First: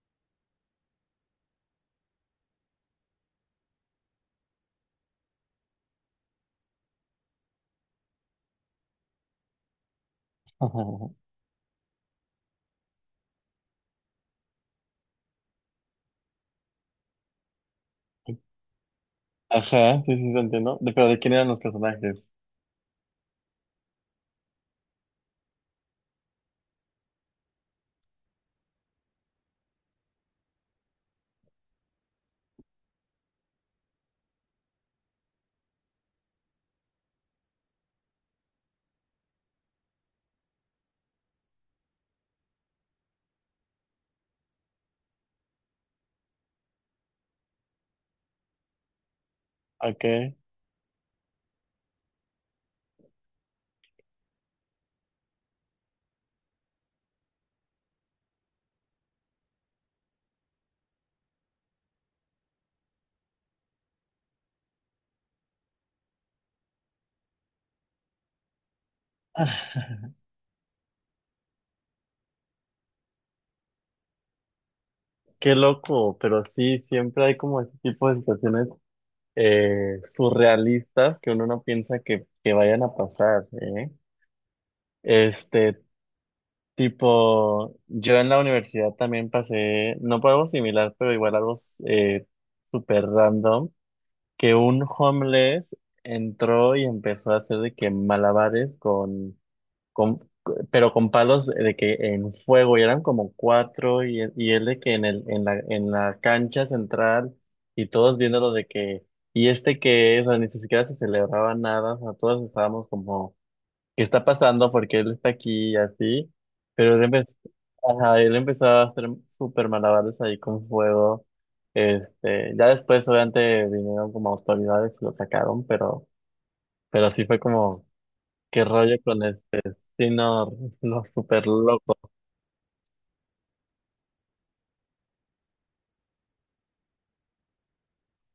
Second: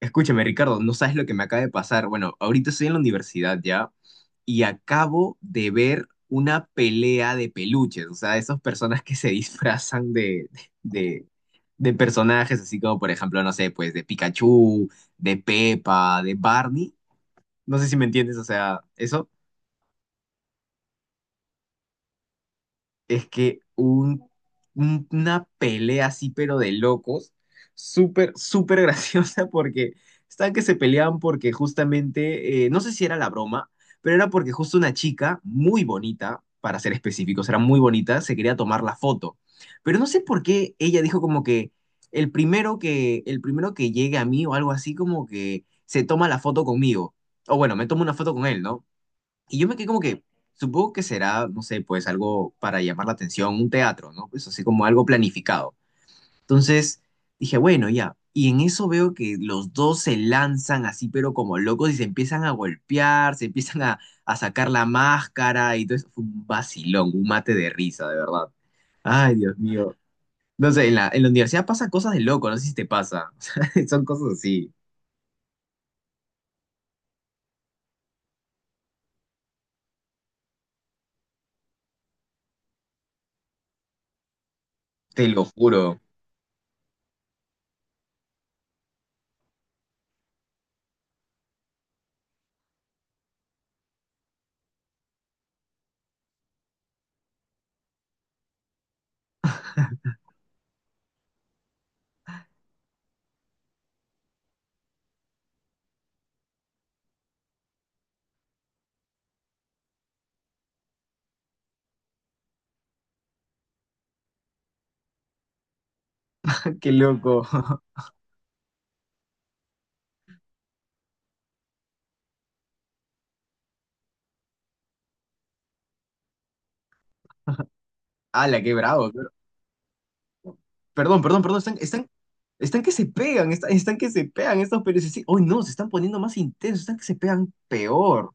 Escúchame, Ricardo, no sabes lo que me acaba de pasar. Bueno, ahorita estoy en la universidad ya y acabo de ver una pelea de peluches, o sea, esas personas que se disfrazan de, de personajes, así como por ejemplo, no sé, pues de Pikachu, de Peppa, de Barney. No sé si me entiendes, o sea, eso. Ajá, sí, sí, te entiendo. Pero ¿de quién eran los personajes? Es que una pelea así, pero de locos, súper, súper graciosa porque estaban que se peleaban porque justamente, no sé si era la broma, pero era porque justo una chica muy bonita, para ser específicos, era muy bonita, se quería tomar la foto. Pero no sé por qué ella dijo como que el primero que llegue a mí o algo así como que se toma la foto conmigo. O bueno, me tomo una foto con él, ¿no? Y yo me quedé ¿A como que, qué? supongo que será, no sé, pues algo para llamar la atención, un teatro, ¿no? Pues así como algo planificado. Entonces dije, bueno, ya. Y en eso veo que los dos se lanzan así, pero como locos, y se empiezan a golpear, se empiezan a sacar la máscara y todo eso. Fue un vacilón, un mate de risa, de verdad. Ay, Dios Ah, mío. No sé, en la universidad pasan cosas de loco, no sé si te pasa. Son cosas así, qué loco, pero sí, siempre hay como ese tipo de situaciones surrealistas que uno no piensa que vayan a pasar, ¿eh? te lo Este, juro. tipo, yo en la universidad también pasé, no por algo similar, pero igual algo eh, súper random, que un homeless entró y empezó a hacer de que malabares con, pero con palos de que en fuego y eran como cuatro y él de que en en la cancha central y todos viéndolo de que, y este qué es, o sea, ni siquiera se celebraba nada, o sea, todos estábamos como, ¿qué está pasando? Porque él está aquí y así, Qué pero él empezó, loco. ajá, él empezó a hacer súper malabares ahí con fuego. Ya después obviamente vinieron como autoridades y lo sacaron, pero sí fue como, ¡Hala, ¿qué qué rollo bravo! con eso? Sí, no, no, Perdón, perdón, súper perdón, están, loco. están, están que se pegan, están que se pegan estos periodistas. Sí, hoy no, se están poniendo más intensos, están que se pegan peor.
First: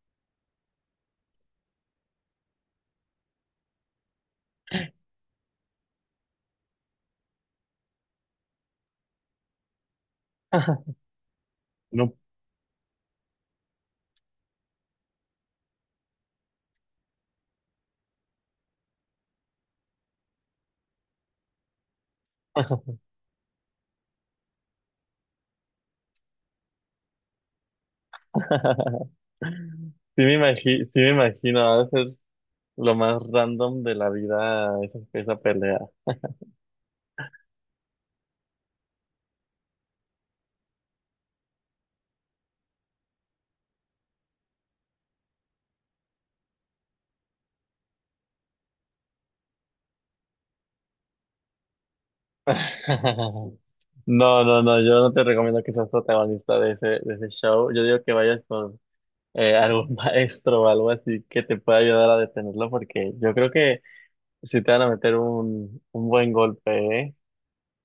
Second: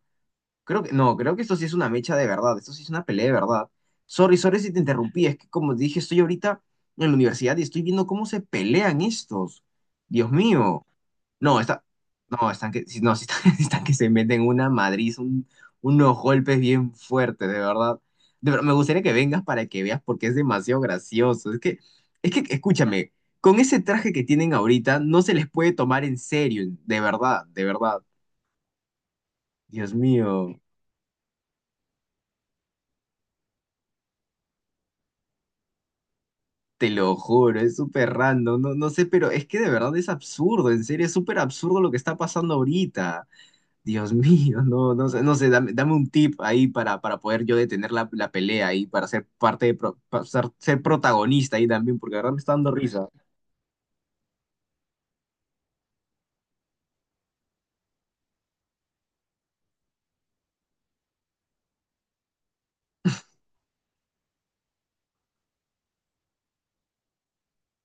Creo que, no, creo que esto sí es una mecha de verdad, esto sí es una pelea de verdad. Sorry, sorry si te interrumpí, es que como dije, estoy ahorita en la universidad y estoy viendo cómo se pelean estos. Dios mío. No, está, No. no, están que, sí, no, sí están, sí están que se meten una madriz, unos golpes bien fuertes, de verdad. De verdad, me gustaría que vengas para que veas porque es demasiado gracioso. Escúchame, con ese traje que tienen ahorita no se les puede tomar en serio, de verdad, de verdad. Dios mío, sí me imagino, va a ser lo más random de la vida esa, esa pelea. te lo juro, es súper random, no, no sé, pero es que de verdad es absurdo, en serio, es súper absurdo lo que está pasando ahorita. Dios mío, no, no sé, no sé, dame, dame un tip ahí para poder yo detener la, la pelea ahí, para ser parte para ser protagonista ahí también, porque ahora me está dando risa. No, no, no, yo no te recomiendo que seas protagonista de ese show. Yo digo que vayas con algún maestro o algo así que te pueda ayudar a detenerlo, porque yo creo que si te van a meter un buen golpe, ¿eh?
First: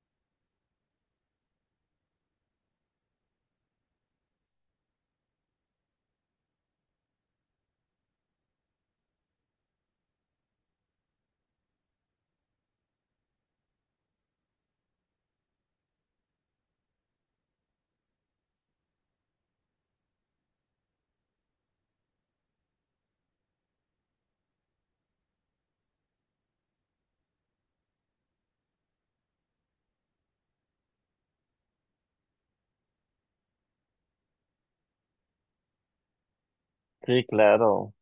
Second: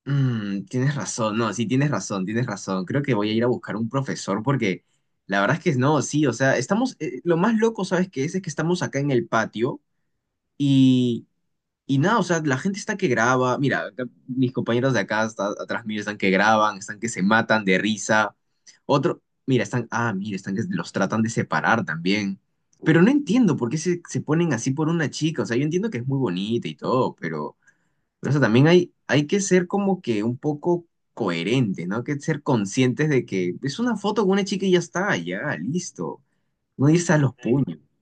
Mm, tienes razón, no, sí, tienes razón, tienes razón. Creo que voy a ir a buscar un profesor porque la verdad es que no, sí, o sea, estamos, lo más loco, ¿sabes qué es? Es que estamos acá en el patio y Y nada, o sea, la gente está que graba. Mira, acá mis compañeros de acá, atrás mío, están que graban, están que se matan de risa. Otro, mira, están, ah, mira, están que los tratan de separar también. Pero no entiendo por qué se ponen así por una chica. O sea, yo entiendo que es muy bonita y todo, pero, o sea, también hay que ser como que un poco coherente, ¿no? Hay que ser conscientes de que es una foto con una chica y ya está, ya, listo. No irse a Sí, los, sí, puños. claro.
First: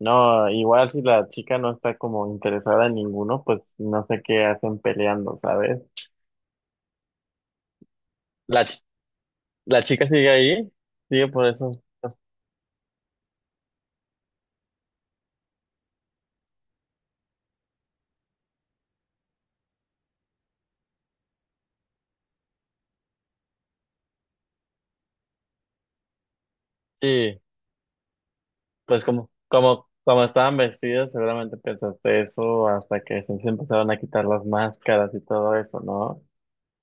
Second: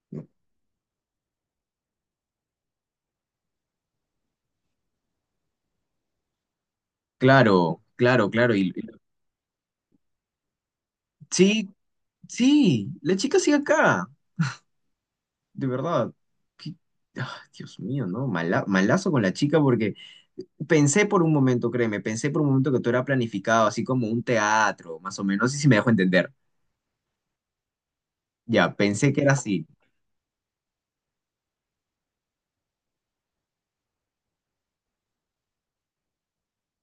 No, igual si la chica no está como interesada en ninguno, pues no sé qué hacen peleando, ¿sabes? Claro, claro, claro. La, ch- la chica sigue ahí, sigue por Sí, eso. sí, la chica sigue acá, de verdad. Qué- ah, Dios mío, ¿no? Mala- malazo con la chica porque pensé por un momento, créeme, pensé por un momento que todo era planificado, así como un teatro, más o menos, y si me dejo entender. Sí, Ya, pues pensé que como, era así. como, como estaban vestidos, seguramente pensaste eso hasta se empezaron a quitar las máscaras y todo eso, ¿no?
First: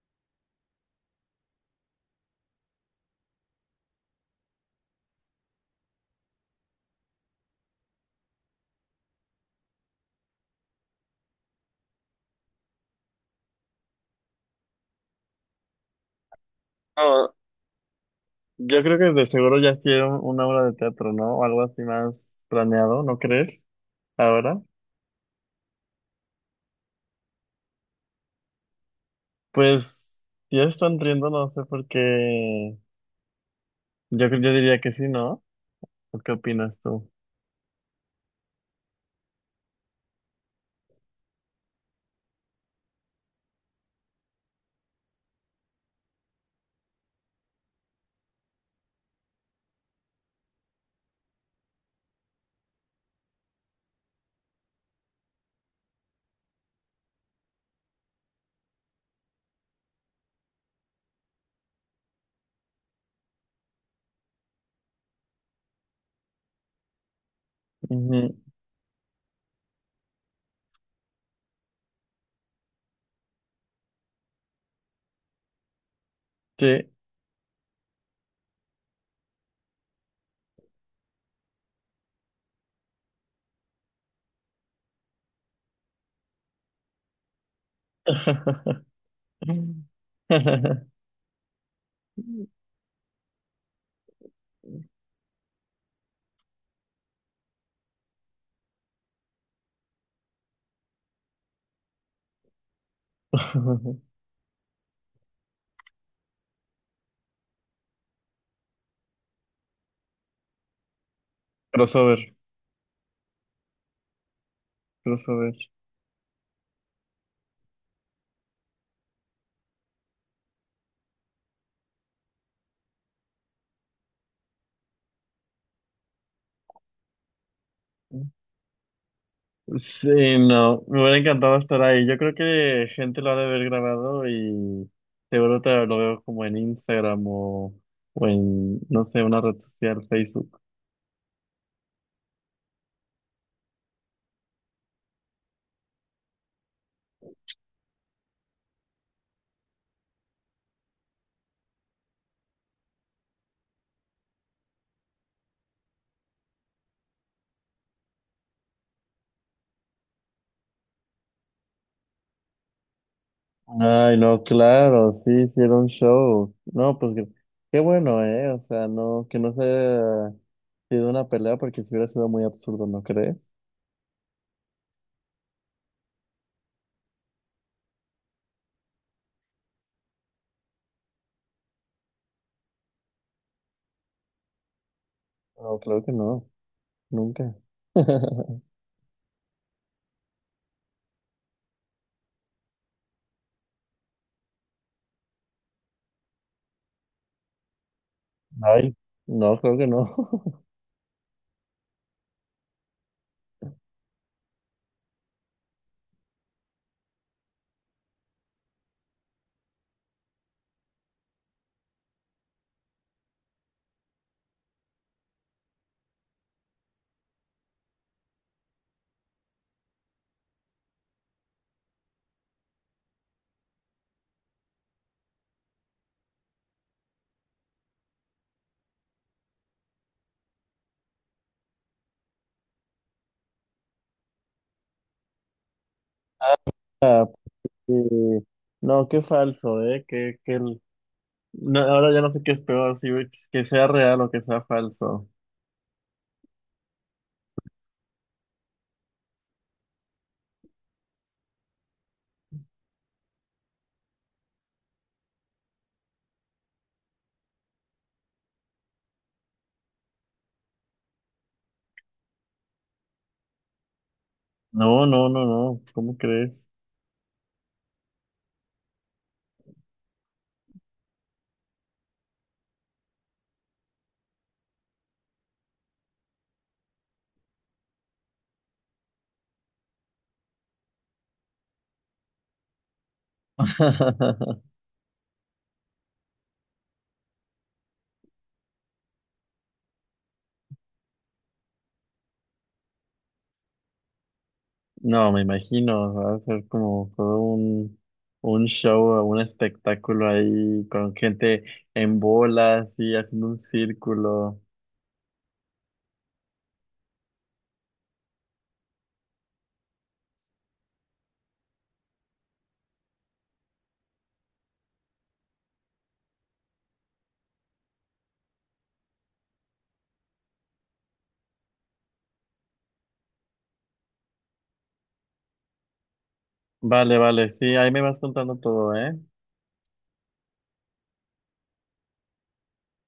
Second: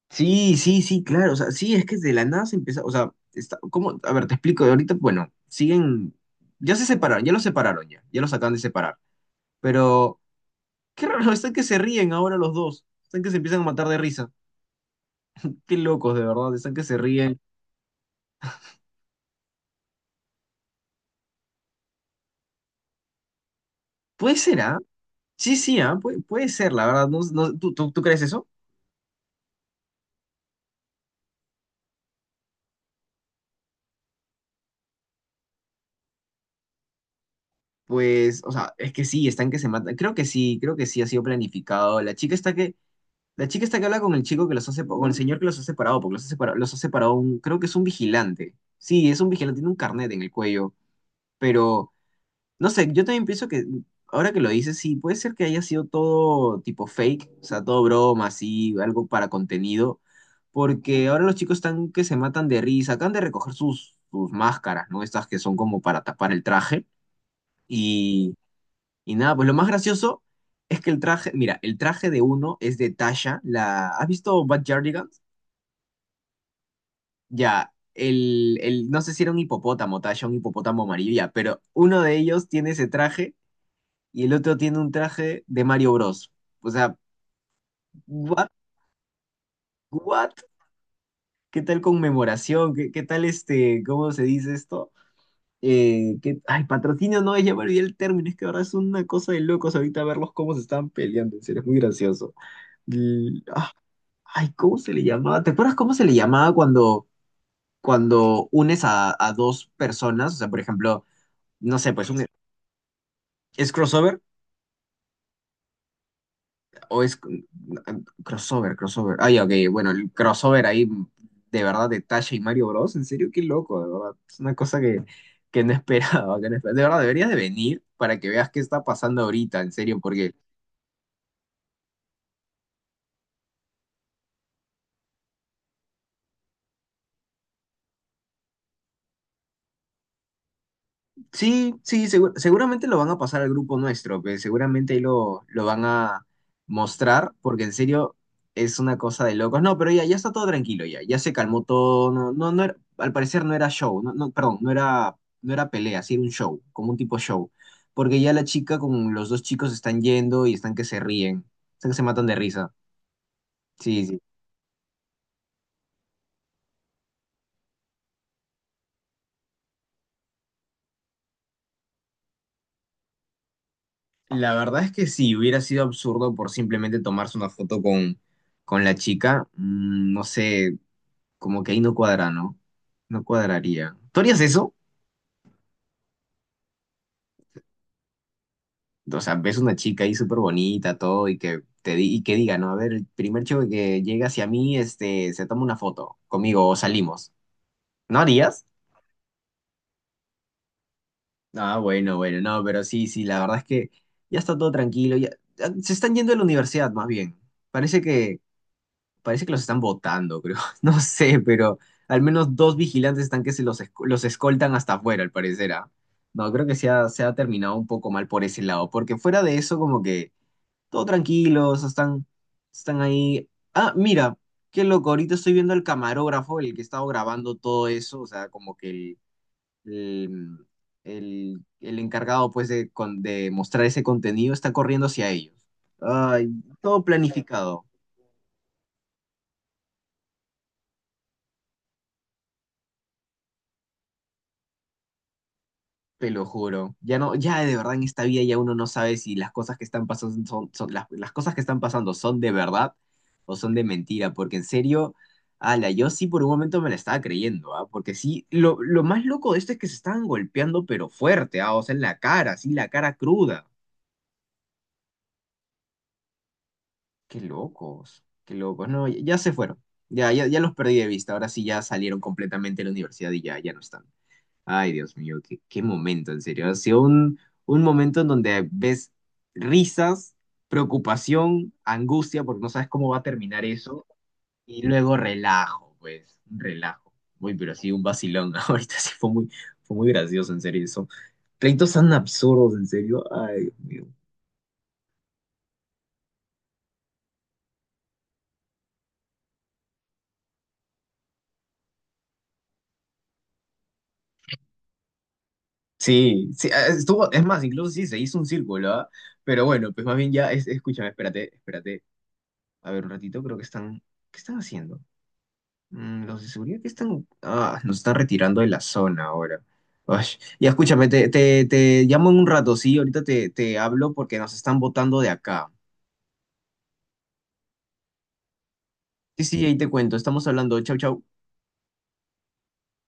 Sí, sí, sí, claro, o sea, sí, es que de la nada se empieza, o sea, está, ¿cómo? A ver, te explico, ahorita, bueno, siguen, ya se separaron, ya los separaron ya, ya los acaban de separar, pero qué raro, están que se ríen ahora los dos, están que se empiezan a matar de risa, qué locos, de verdad, están que se No, ríen. yo creo que de seguro ya hicieron una obra de teatro, ¿no? O algo así más planeado, ¿no crees? Puede ser, Ahora, ¿ah? Sí, sí, ¿ah? Puede, puede ser, la verdad. No, ¿tú crees eso? pues ya están riendo, no sé por qué. Yo, yo diría que sí, ¿no? ¿O qué opinas tú? Pues, o sea, es que sí, están que se matan. Creo que sí ha sido planificado. La chica está que habla con el chico que los ha separado, con el señor que los ha separado, porque los ha separado un, creo que es un vigilante. Sí, es un vigilante, tiene un carnet en el cuello, pero no sé, yo también pienso que, ahora que lo dices, sí, puede ser que haya sido todo tipo fake, o sea, todo broma, así, algo para contenido, porque ahora los chicos están que se matan de risa, acaban de recoger sus máscaras, ¿no? Estas que son como para tapar el traje, y, Ujú. y nada, pues lo más gracioso es que el traje, mira, el traje de uno es de Tasha, la, ¿has visto Bad Jardigans? Sí. Ya, no sé si era un hipopótamo, Tasha, un hipopótamo amarillo, ya, pero uno de ellos tiene ese traje y el otro tiene un traje de Mario Bros. O sea, what, what, qué tal conmemoración, qué tal este, ¿cómo se dice esto? Qué- ay, patrocinio no es, ya me olvidé el término, es que ahora es una cosa de locos ahorita verlos cómo se están peleando, en serio, es muy gracioso. L- ah, ay, ¿cómo se le llamaba? ¿Te acuerdas cómo se le llamaba cuando, cuando unes a dos personas? O sea, por ejemplo, no sé, pues un, Crossover, es crossover crossover. o es crossover, crossover. Ay, ok, bueno, el crossover ahí de verdad de Tasha y Mario Bros. En serio, qué loco, de verdad. Es una cosa que no esperaba, que no esperaba. De verdad, deberías de venir para que veas qué está pasando ahorita, en serio, Sí, porque no, me hubiera encantado estar ahí. Yo creo que gente lo ha de haber grabado y seguro te lo veo como en Instagram o en, no sé, una red social, Facebook. sí, sí, seguramente lo van a pasar al grupo nuestro, que seguramente ahí lo van a mostrar, porque en serio es una cosa de locos. No, pero ya, ya está todo tranquilo, ya, ya se calmó todo, no, no, al parecer no era show, no, no, perdón, no era pelea, sí era un show, como un tipo show, porque ya la chica con los dos chicos están yendo y están que se ríen, están que se matan de risa. Sí, Ay, sí. no, claro, sí, hicieron show. No, pues qué, qué bueno, ¿eh? O sea, no, que no se haya sido una pelea porque si hubiera sido muy absurdo, ¿no crees? La verdad es que sí, hubiera sido absurdo por simplemente tomarse una foto con la chica, mm, no sé. Como que ahí no cuadra, ¿no? No cuadraría. ¿Tú harías eso? No, creo que no, nunca. O sea, ves una chica ahí súper bonita, todo, y y que diga, ¿no? A ver, el primer chico que llega hacia mí, este, se toma una foto conmigo o salimos. ¿No harías? Ay, no, creo que no. Ah, bueno, bueno, no, pero sí, sí, la verdad es que ya está todo tranquilo, ya, ya se están yendo a la universidad más bien. Parece que parece que los están botando, creo. No sé, pero al menos dos vigilantes están que se los, los escoltan hasta afuera, al parecer. Ah. No, creo que se ha terminado un poco mal por ese lado, porque fuera de eso, como que todo tranquilos, están, están ahí. Ah, mira, qué loco, ahorita estoy viendo al camarógrafo, el que estaba grabando todo eso, o sea, como que el, el encargado, pues, de mostrar ese contenido está corriendo hacia ellos. Ay, todo Ah, planificado. sí. No, qué falso, ¿eh? No, ahora ya no sé qué es peor, si que sea real o que sea falso. Te lo juro. Ya no, ya de verdad en esta vida ya uno no sabe si las cosas que están pasando las cosas que están pasando son de verdad o son de mentira, porque en serio, ala, yo sí por un momento me la estaba creyendo, ¿ah? Porque sí, lo más loco de esto es que se estaban golpeando, pero fuerte, ¿ah? O sea, en la cara, sí, la cara cruda. No, no, no, no, ¿cómo crees? Qué locos, qué locos. No, ya, ya se fueron. Ya, ya, ya los perdí de vista. Ahora sí ya salieron completamente de la universidad y ya, ya no están. Ay, Dios mío, qué momento, en serio. Ha sido un momento en donde ves risas, preocupación, angustia, porque no sabes cómo va a terminar eso, y luego relajo, pues, un relajo. Muy, pero sí, un vacilón. Ahorita sí fue muy gracioso, en serio, eso. Pleitos tan absurdos, en serio. Ay, Dios mío. No, me imagino, va a ser como todo un show, un espectáculo ahí con gente en bolas y haciendo un círculo. Sí, sí, ah, estuvo, es más, incluso sí, se hizo un círculo, ¿ah? Pero bueno, pues más bien ya, escúchame, espérate, espérate. A ver, un ratito, ¿qué están haciendo? Mm, los de seguridad que están. Ah, nos están retirando de la zona ahora. Ay, ya escúchame, te llamo en un rato, sí. Ahorita te hablo porque nos están botando de acá. Vale, vale, sí, ahí me vas contando todo, ¿eh? Sí, sí, ahí te cuento. Estamos hablando. Chau, chau.